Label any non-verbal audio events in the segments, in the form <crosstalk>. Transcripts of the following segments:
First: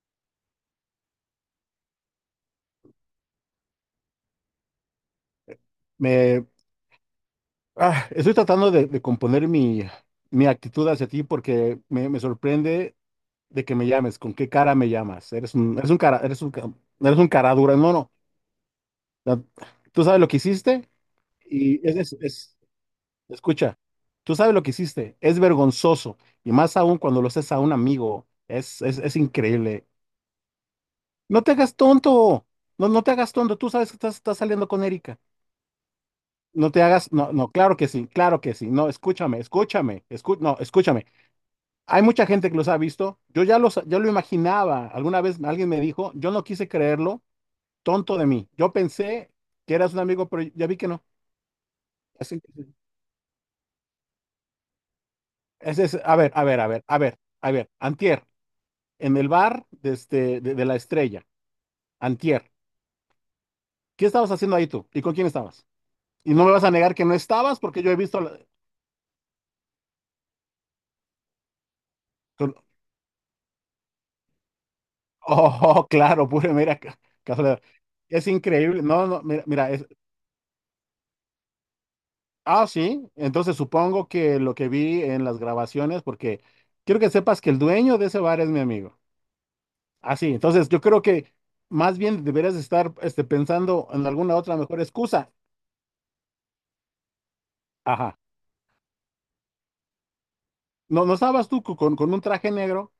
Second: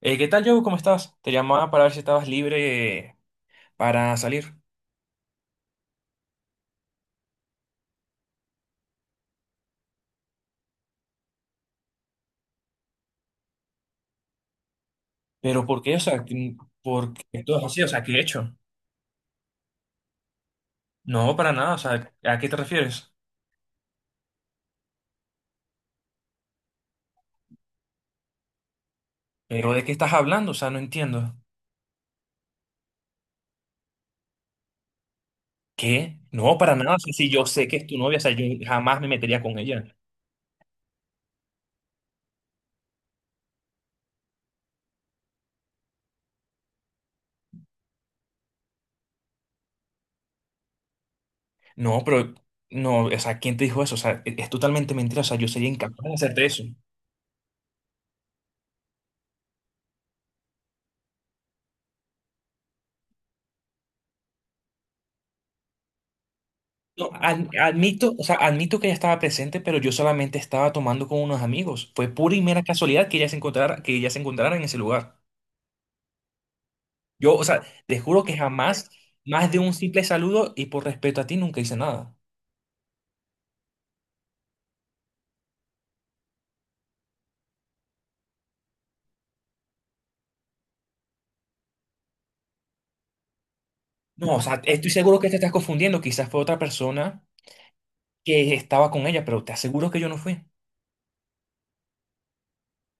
¿Qué tal, Joe? ¿Cómo estás? Te llamaba para ver si estabas libre para salir. Me, Estoy tratando de componer mi actitud hacia ti porque me sorprende de que me llames. ¿Con qué cara me llamas? Eres Pero ¿por eres qué? un O cara, sea, ¿por eres un qué cara todo dura. así? O No, sea, ¿qué no. he hecho? La- Tú sabes lo que hiciste No, para nada. O y es, sea, es, ¿a qué te es- refieres? escucha, tú sabes lo que hiciste. Es vergonzoso y más aún cuando lo haces a un amigo. Es ¿Pero de increíble. qué estás hablando? O sea, no entiendo. No te hagas tonto. No, no te hagas tonto. Tú sabes que estás saliendo con Erika. ¿Qué? No, No para te nada. O sea, hagas, si no, yo no, sé que claro es que tu sí, novia, o sea, claro yo que sí. No, jamás me escúchame, metería con ella. No, escúchame. Hay mucha gente que los ha visto. Yo lo imaginaba. Alguna vez alguien me dijo, yo no quise creerlo, tonto de mí. Yo pensé que eras un amigo, pero ya vi que no. No, pero Así que- no, o sea, ¿quién te dijo eso? O sea, es totalmente mentira. O sea, yo sería ese es- incapaz de A ver, hacerte a ver, eso. a ver, a ver, a ver. Antier, en el bar de la Estrella. Antier, ¿qué estabas haciendo ahí tú? ¿Y con quién estabas? Y no me vas a negar que No, no estabas porque yo he admito, visto, o sea, admito que ella estaba presente, pero yo solamente estaba tomando con unos amigos. Fue pura y mera casualidad que ella se encontrara, que ella se encontrara en ese lugar. oh, <laughs> claro, pura, mira, Yo, o casualidad. sea, te juro Es que increíble. jamás, No, no, más de un simple saludo y por respeto a ti, nunca hice nada. ah, sí. Entonces supongo que lo que vi en las grabaciones, porque quiero que sepas que el dueño de ese bar es mi amigo. Ah, sí. Entonces yo creo que más bien deberías estar pensando en No, alguna o otra sea, mejor estoy seguro que excusa. te estás confundiendo. Quizás fue otra persona Ajá. que estaba con ella, pero te aseguro que yo no fui. No, no estabas con un traje negro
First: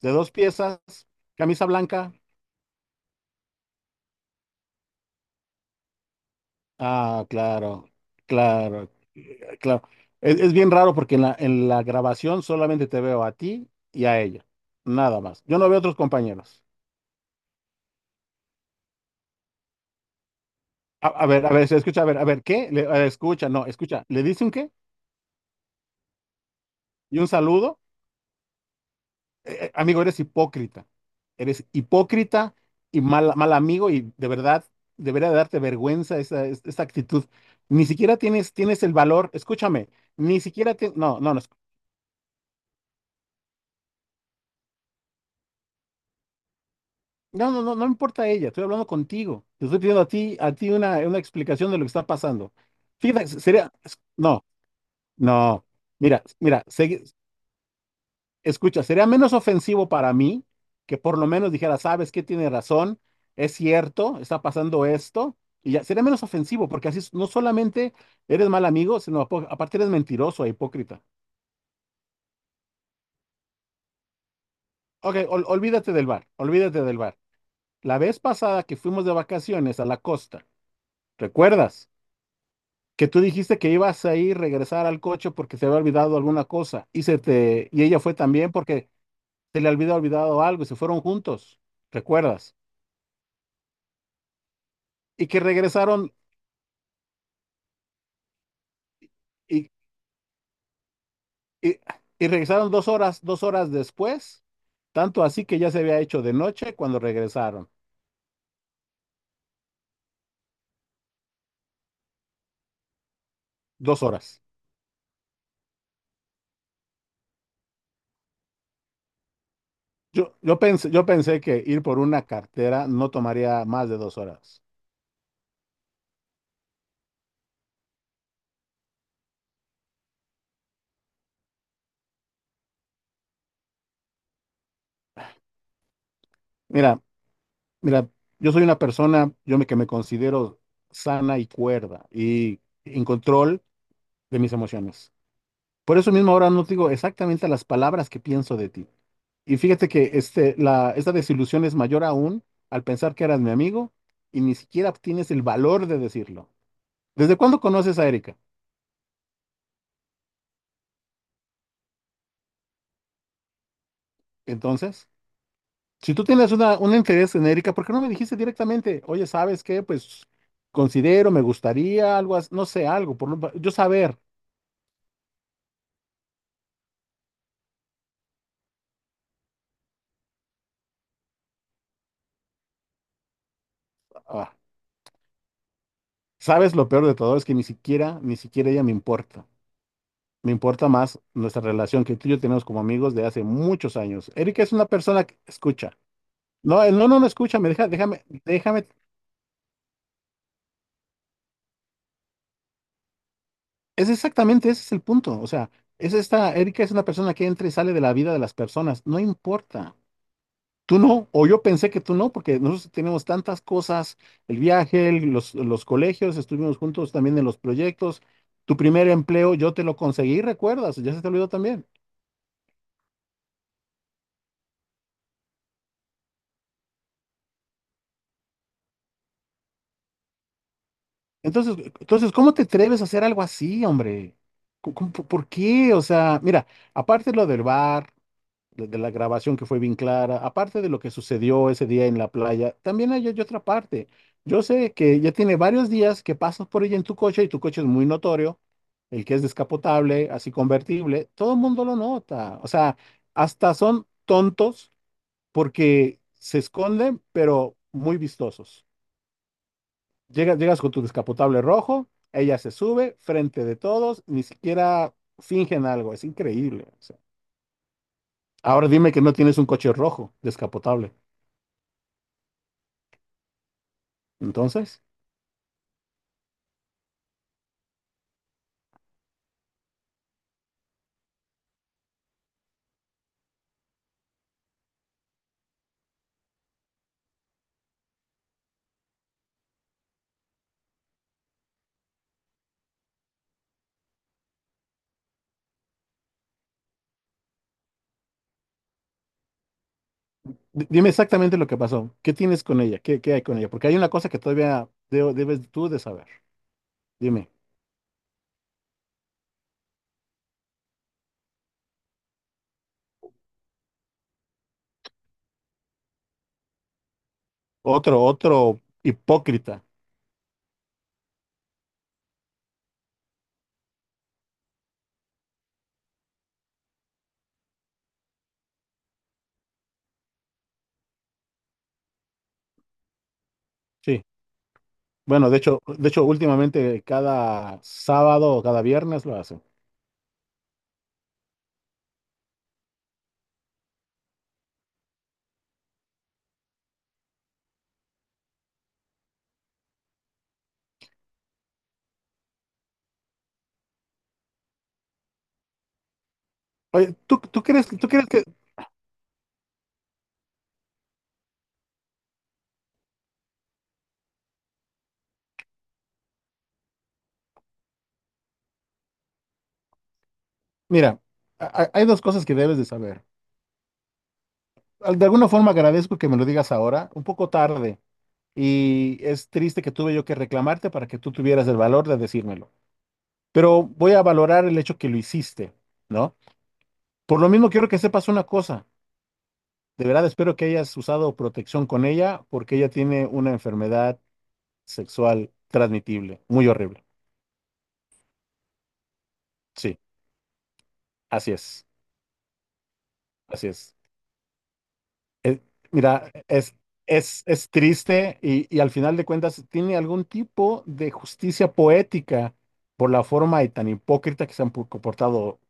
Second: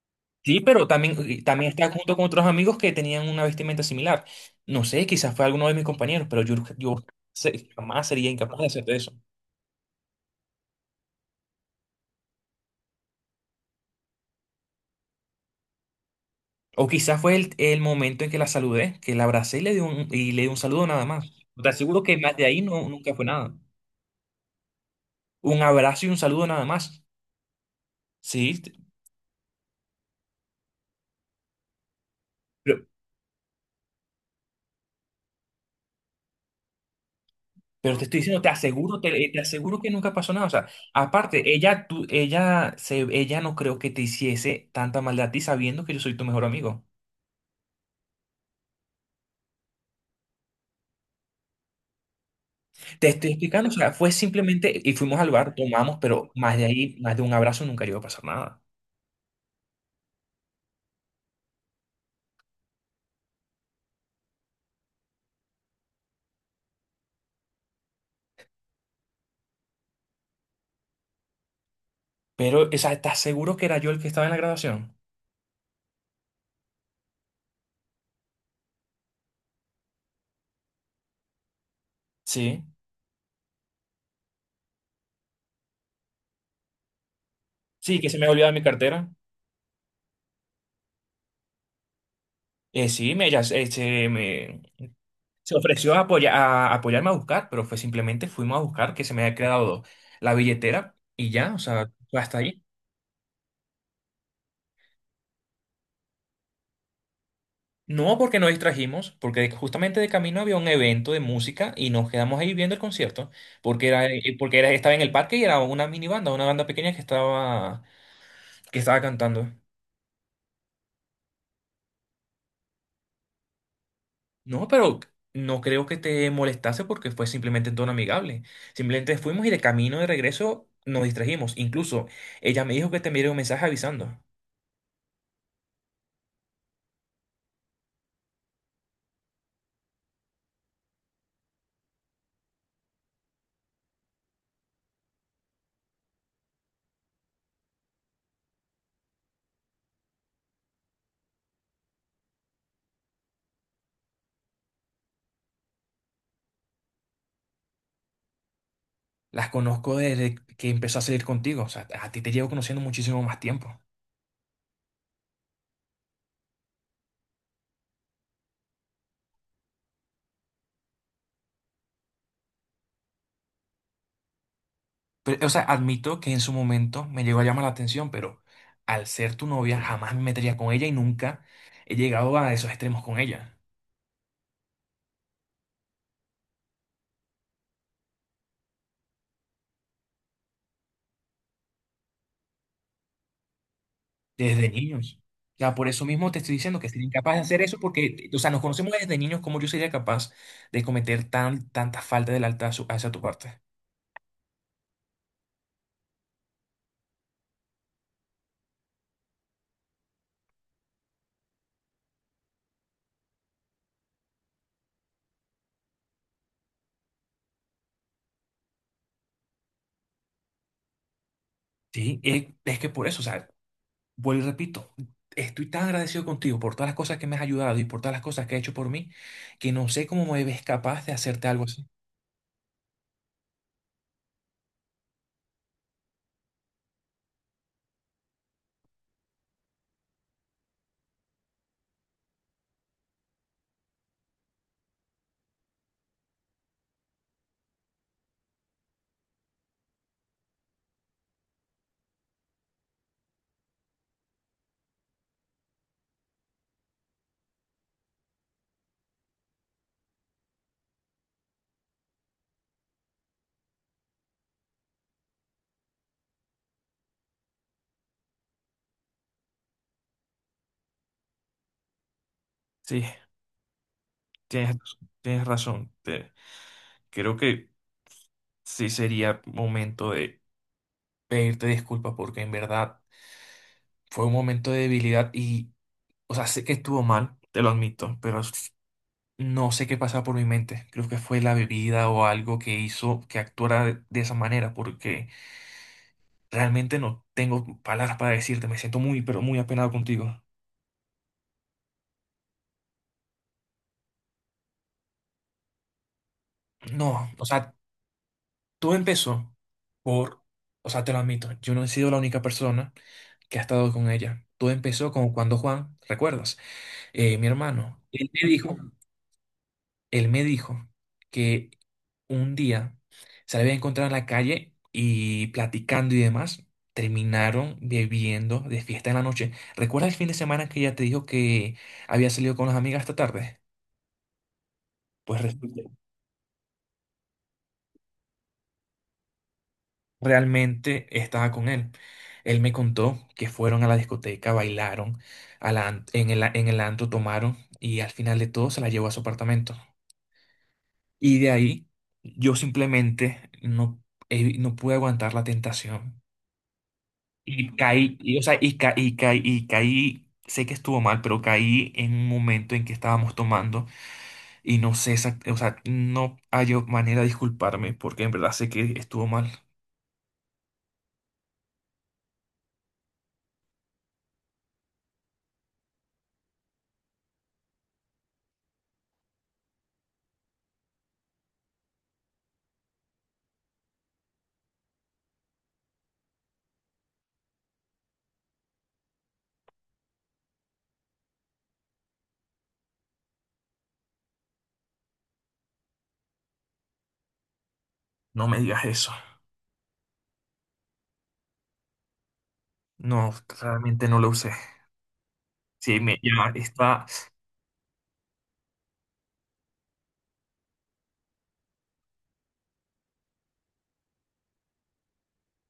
de dos Sí, piezas, pero también, camisa también estaba blanca. junto con otros amigos que tenían una vestimenta similar. No sé, quizás fue alguno de mis compañeros, pero yo Ah, claro, jamás sería incapaz de hacer claro, eso. Claro. Es bien raro porque en en la grabación solamente te veo a ti y a ella, nada más. Yo no veo a otros compañeros. O quizás fue el momento en que la saludé, que la abracé y le di un, y le di un saludo nada más. A Te ver, se aseguro escucha, que a más ver, de ahí ¿qué? No, A ver, nunca fue escucha, nada. no, escucha, ¿le dice un qué? Un abrazo y un saludo nada más. ¿Y un saludo? Sí, Amigo, eres hipócrita. Eres hipócrita pero, y mal amigo y de verdad debería darte vergüenza esa actitud. Ni pero te siquiera estoy diciendo, te tienes el aseguro, te, valor, te aseguro escúchame, que nunca pasó ni nada. O sea, siquiera tienes, no, no, no. aparte, ella, tú, ella, se, ella no creo que te hiciese tanta maldad a ti sabiendo que yo soy tu mejor amigo. No, no, no, no me importa ella, estoy hablando contigo. Te estoy pidiendo a ti una explicación de lo que está pasando. Te Fíjate, estoy explicando, o sería, sea, fue no, simplemente, y fuimos al bar, no, tomamos, mira, pero más mira, de ahí, segui- más de un abrazo nunca iba a pasar nada. escucha, sería menos ofensivo para mí que por lo menos dijera, sabes que tiene razón, es cierto, está pasando esto, y ya, sería menos ofensivo, porque así no solamente eres mal amigo, sino aparte eres mentiroso e hipócrita. Pero, o sea, ¿estás seguro que era yo el que estaba en la graduación? Ok, olvídate del bar, olvídate del bar. La vez pasada que fuimos de vacaciones a la costa, ¿recuerdas? Sí. Que tú dijiste que ibas a ir regresar al coche porque se había olvidado alguna cosa y se te y Sí, ella que fue se me había también olvidado mi porque cartera. se le había olvidado algo y se fueron juntos, ¿recuerdas? Sí, me, ella se, se me, Y que se ofreció a, regresaron a apoyarme a buscar, pero fue simplemente fuimos a buscar que se me había y, quedado la billetera y ya, o y, sea, fue Y hasta ahí. regresaron 2 horas, 2 horas después, tanto así que ya se había hecho de noche cuando regresaron, No porque nos distrajimos, porque justamente de camino había un evento de música y nos quedamos ahí viendo el concierto, dos horas. porque era, estaba en el parque y era una mini banda, una banda pequeña que estaba cantando. Yo pensé que ir por una cartera no tomaría más de 2 horas. No, pero no creo que te molestase porque fue simplemente en tono amigable. Simplemente fuimos y de camino de regreso nos distrajimos. Incluso ella me dijo que te enviaría un mensaje avisando. Mira, mira, yo soy una persona, que me considero sana y cuerda y en control de mis emociones. Por eso mismo ahora no te digo exactamente las palabras que pienso de ti. Y fíjate que esta desilusión es mayor aún al pensar que eras mi amigo y ni siquiera tienes el valor de decirlo. ¿Desde cuándo conoces a Erika? Las conozco desde que empezó a salir contigo. O sea, a ti te llevo conociendo muchísimo más tiempo. Entonces, si tú tienes un interés en Erika, ¿por qué no me dijiste directamente, oye, ¿sabes qué? Pues considero, me gustaría algo, no sé, algo, yo saber. Pero, o sea, admito que en su momento me llegó a llamar la atención, pero al ser tu novia jamás me metería con ella y nunca he llegado a esos extremos con ella. Ah, sabes, lo peor de todo es que ni siquiera, ni siquiera ella me importa. Me importa más nuestra relación que tú y yo tenemos como amigos de hace muchos años. Erika Desde es una niños. persona que Ya por escucha. eso mismo te estoy diciendo No, que él sería no, no, no incapaz de escucha, hacer me eso deja, déjame, porque, o sea, nos déjame. conocemos desde niños, como yo sería capaz de cometer tan, tanta falta del alta a hacia tu parte? Es exactamente, ese es el punto. O sea, es esta, Erika es una persona que entra y sale de la vida de las personas. No importa. Tú no, o yo pensé que tú no, porque nosotros tenemos tantas cosas, el- viaje, los colegios, estuvimos juntos también en los proyectos. Tu primer empleo, yo te lo conseguí, ¿recuerdas? Ya se te olvidó también. Sí, es que por eso, o sea, vuelvo y repito, estoy tan agradecido contigo por todas las cosas que me has ayudado y por todas las cosas que has hecho por mí, que no sé cómo me ves capaz de hacerte algo Entonces, así. entonces, ¿cómo te atreves a hacer algo así, hombre? ¿Por ¿por qué? O sea, mira, aparte de lo del bar, de la grabación que fue bien clara, aparte de lo que sucedió ese día en la playa, también hay otra parte. Yo sé que ya tiene varios días que pasas por ella en tu coche y tu coche es muy notorio, el que es descapotable, así convertible, todo el mundo lo nota. O sea, hasta son tontos porque se esconden, pero muy vistosos. Llegas, llegas con tu descapotable rojo, ella se sube frente de todos, ni siquiera fingen algo, es increíble, o sea. Ahora dime que no tienes un coche rojo descapotable. Sí, tienes, Entonces, tienes razón. Creo que sí sería momento de pedirte disculpas porque en verdad fue un momento de debilidad y... O sea, sé que estuvo mal, te lo admito, pero no sé qué pasaba por mi mente. Creo que fue la bebida o algo que hizo que actuara de esa manera, porque realmente no tengo palabras para decirte. Me siento muy, pero muy apenado contigo. Dime exactamente lo que pasó. ¿Qué tienes con ella? ¿Qué, qué hay con ella? Porque hay una cosa que todavía debes tú de saber. No, o Dime, sea, todo empezó por, o sea, te lo admito, yo no he sido la única persona que ha estado con ella. Todo empezó como cuando Juan, ¿recuerdas? Mi hermano, otro, otro hipócrita. él me dijo que un día se la había encontrado en la calle y platicando y demás, terminaron bebiendo de fiesta en la noche. ¿Recuerdas el fin de semana que ella te dijo que había salido con las amigas esta tarde? Sí. Pues Bueno, resulta- de hecho, últimamente cada sábado o cada viernes lo hacen. realmente estaba con él. Él me contó que fueron a la discoteca, bailaron, a la en el, en el antro tomaron y al final de todo se la llevó a su apartamento. Y de ahí yo simplemente no, no pude aguantar la tentación. Oye, Y ¿tú caí, crees y, o que, sea, y caí, y caí, y caí, sé que estuvo mal, pero caí en un momento en que estábamos tomando y no sé, o sea, no hay manera de disculparme porque en verdad sé que estuvo mal. mira, hay dos cosas que debes de saber. De alguna forma agradezco que me lo digas ahora, un poco tarde, y es triste que tuve yo que reclamarte para que tú tuvieras el valor de decírmelo. Pero voy a valorar el hecho que lo hiciste, ¿no? Por lo mismo quiero que sepas una cosa. De verdad espero que hayas usado protección con ella porque ella tiene una enfermedad sexual transmitible, muy horrible. No me digas eso. Sí, así es, No, así es. realmente no lo usé. Sí, me Mira, ya está. Es triste y al final de cuentas tiene algún tipo de justicia poética por la forma y tan hipócrita que se han comportado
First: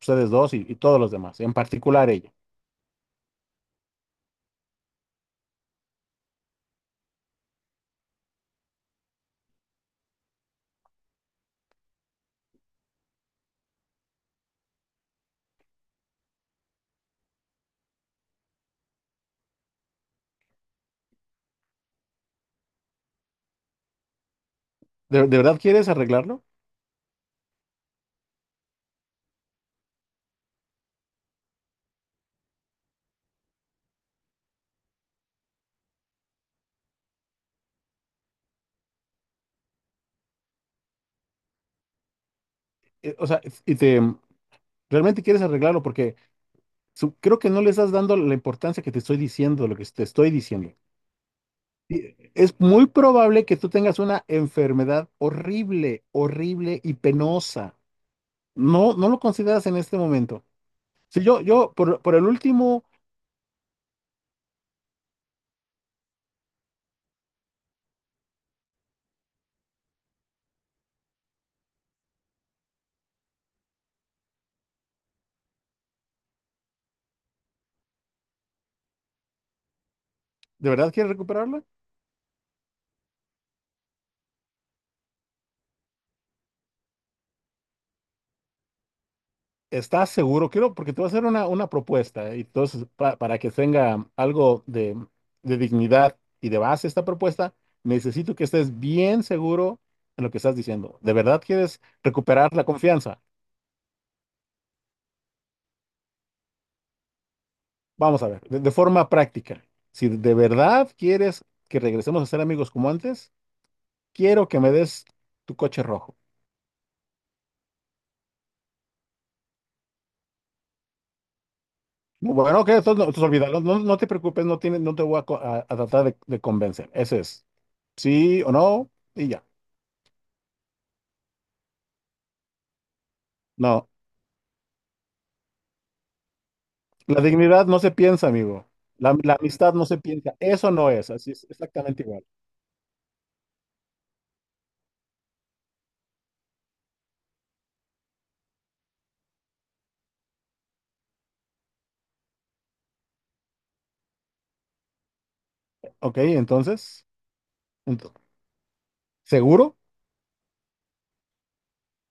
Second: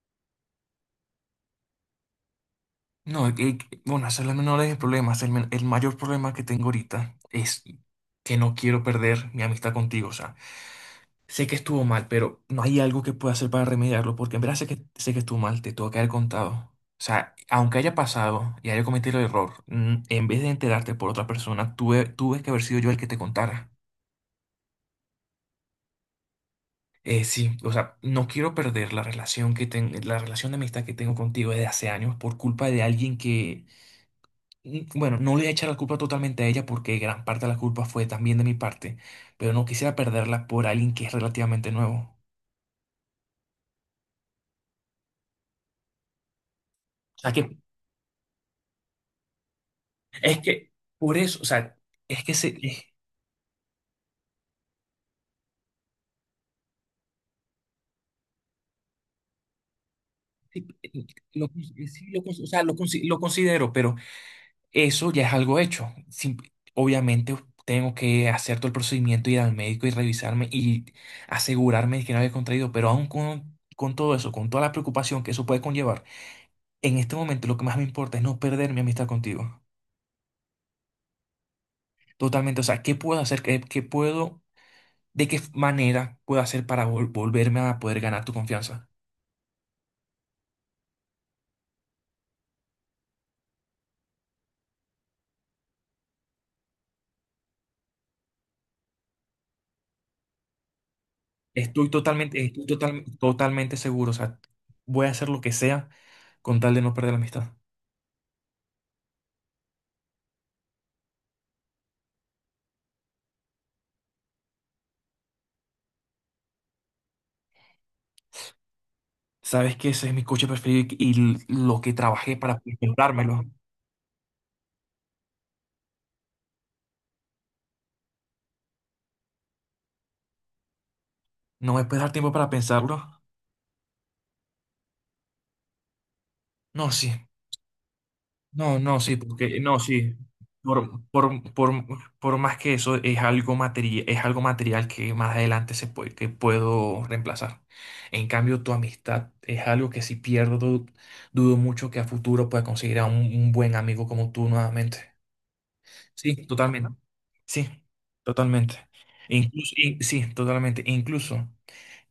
ustedes dos y todos los demás, en particular ella. No, bueno, ese es el menor de mis problemas. El, el mayor problema que tengo ahorita es que no quiero perder mi amistad contigo. O sea, sé que estuvo mal, pero no hay algo que pueda hacer para remediarlo, porque en verdad sé que estuvo mal, te tuvo que haber contado. O sea, aunque haya pasado y haya cometido el error, en vez de enterarte por otra persona, tuve, tuve que haber sido yo el que te contara. ¿De verdad quieres arreglarlo? Sí, o sea, no quiero perder la relación que la relación de amistad que tengo contigo desde hace años por culpa de alguien que, bueno, no le voy a echar la culpa totalmente a ella porque gran parte de la culpa fue también de mi parte, pero no quisiera perderla por alguien que es relativamente nuevo. O sea, ¿realmente quieres arreglarlo? Porque O sea, creo que que no le estás dando la importancia que te estoy diciendo, lo que te estoy es que diciendo. por eso, o sea, Y es que se, es muy probable que tú tengas una enfermedad horrible, horrible y penosa. No, no lo consideras en este momento. sí, Sí, yo, lo, por el o sea, lo, último, lo considero, pero eso ya es algo hecho. Obviamente tengo que hacer todo el procedimiento, ir al médico y revisarme y asegurarme de que no había contraído, pero aún con todo eso, con toda la preocupación que eso puede conllevar, en este momento lo que más me importa es no perder mi amistad contigo. ¿de verdad quieres recuperarla? Totalmente, o sea, ¿qué puedo hacer? ¿Qué, qué puedo, de qué manera puedo hacer para volverme a poder ganar tu confianza? ¿Estás seguro? Quiero, porque te voy a hacer una propuesta, ¿eh? Y entonces para que tenga algo de dignidad y de base esta propuesta, necesito que estés bien seguro en lo que estás diciendo. ¿De verdad quieres Estoy totalmente, recuperar la estoy confianza? totalmente seguro. O sea, voy a hacer lo que sea con tal de no perder la amistad. Vamos a ver, de forma práctica, si de verdad quieres que regresemos a ser amigos como antes, quiero que me des tu coche rojo. Sabes que ese es mi coche preferido y lo que No, trabajé para bueno, ok, entonces no, entonces comprármelo. olvídalo. No, no te preocupes, no, tiene, no te voy a, a tratar de convencer. Ese es sí o no y ya. ¿No me puedes dar tiempo para pensarlo? No, No, sí. la dignidad no se piensa, amigo. No, no, sí, La porque amistad no, no se sí. piensa. Eso no Por, es, así es por, por, exactamente igual. por más que eso es algo material que más adelante se puede, que puedo reemplazar. En cambio, tu amistad es algo que si pierdo, dudo mucho que a futuro pueda conseguir a un buen amigo como tú nuevamente. Ok, Sí, totalmente. entonces, Sí, ento- totalmente. Incluso, ¿seguro? Sí, totalmente. Incluso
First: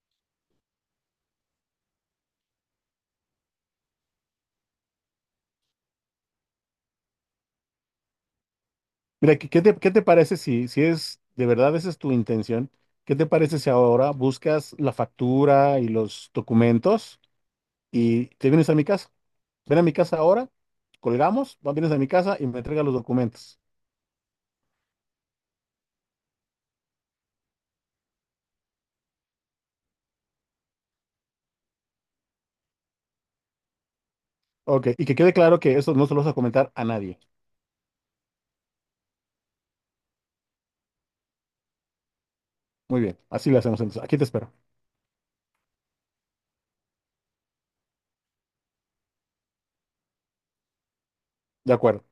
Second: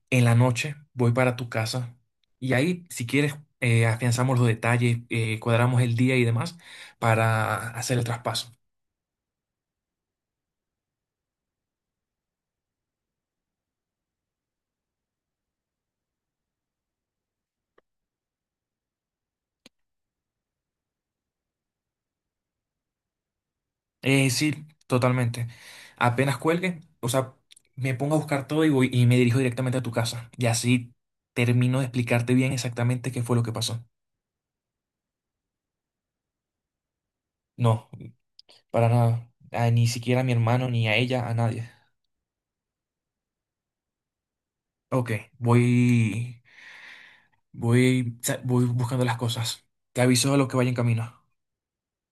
en la noche voy para tu casa y ahí, si quieres, afianzamos los detalles, cuadramos el día y demás para hacer el traspaso. Mira, ¿qué te parece si, si es de verdad esa es tu intención? ¿Qué te parece si ahora buscas la factura y los documentos y te vienes a mi casa? Ven a mi casa ahora, colgamos, vienes a mi casa y me entregas los documentos. Sí, totalmente. Apenas cuelgue, o sea, me pongo a buscar todo y voy y me dirijo directamente a tu casa. Y así termino de explicarte bien exactamente qué fue lo que pasó. Ok, y que quede claro que eso no se lo vas a comentar a nadie. No, para nada. Ni siquiera a mi hermano, ni a ella, a nadie. Muy bien, así lo hacemos entonces. Aquí te espero. Ok, voy. Voy, voy buscando las cosas. Te aviso a lo que vaya en camino. De acuerdo.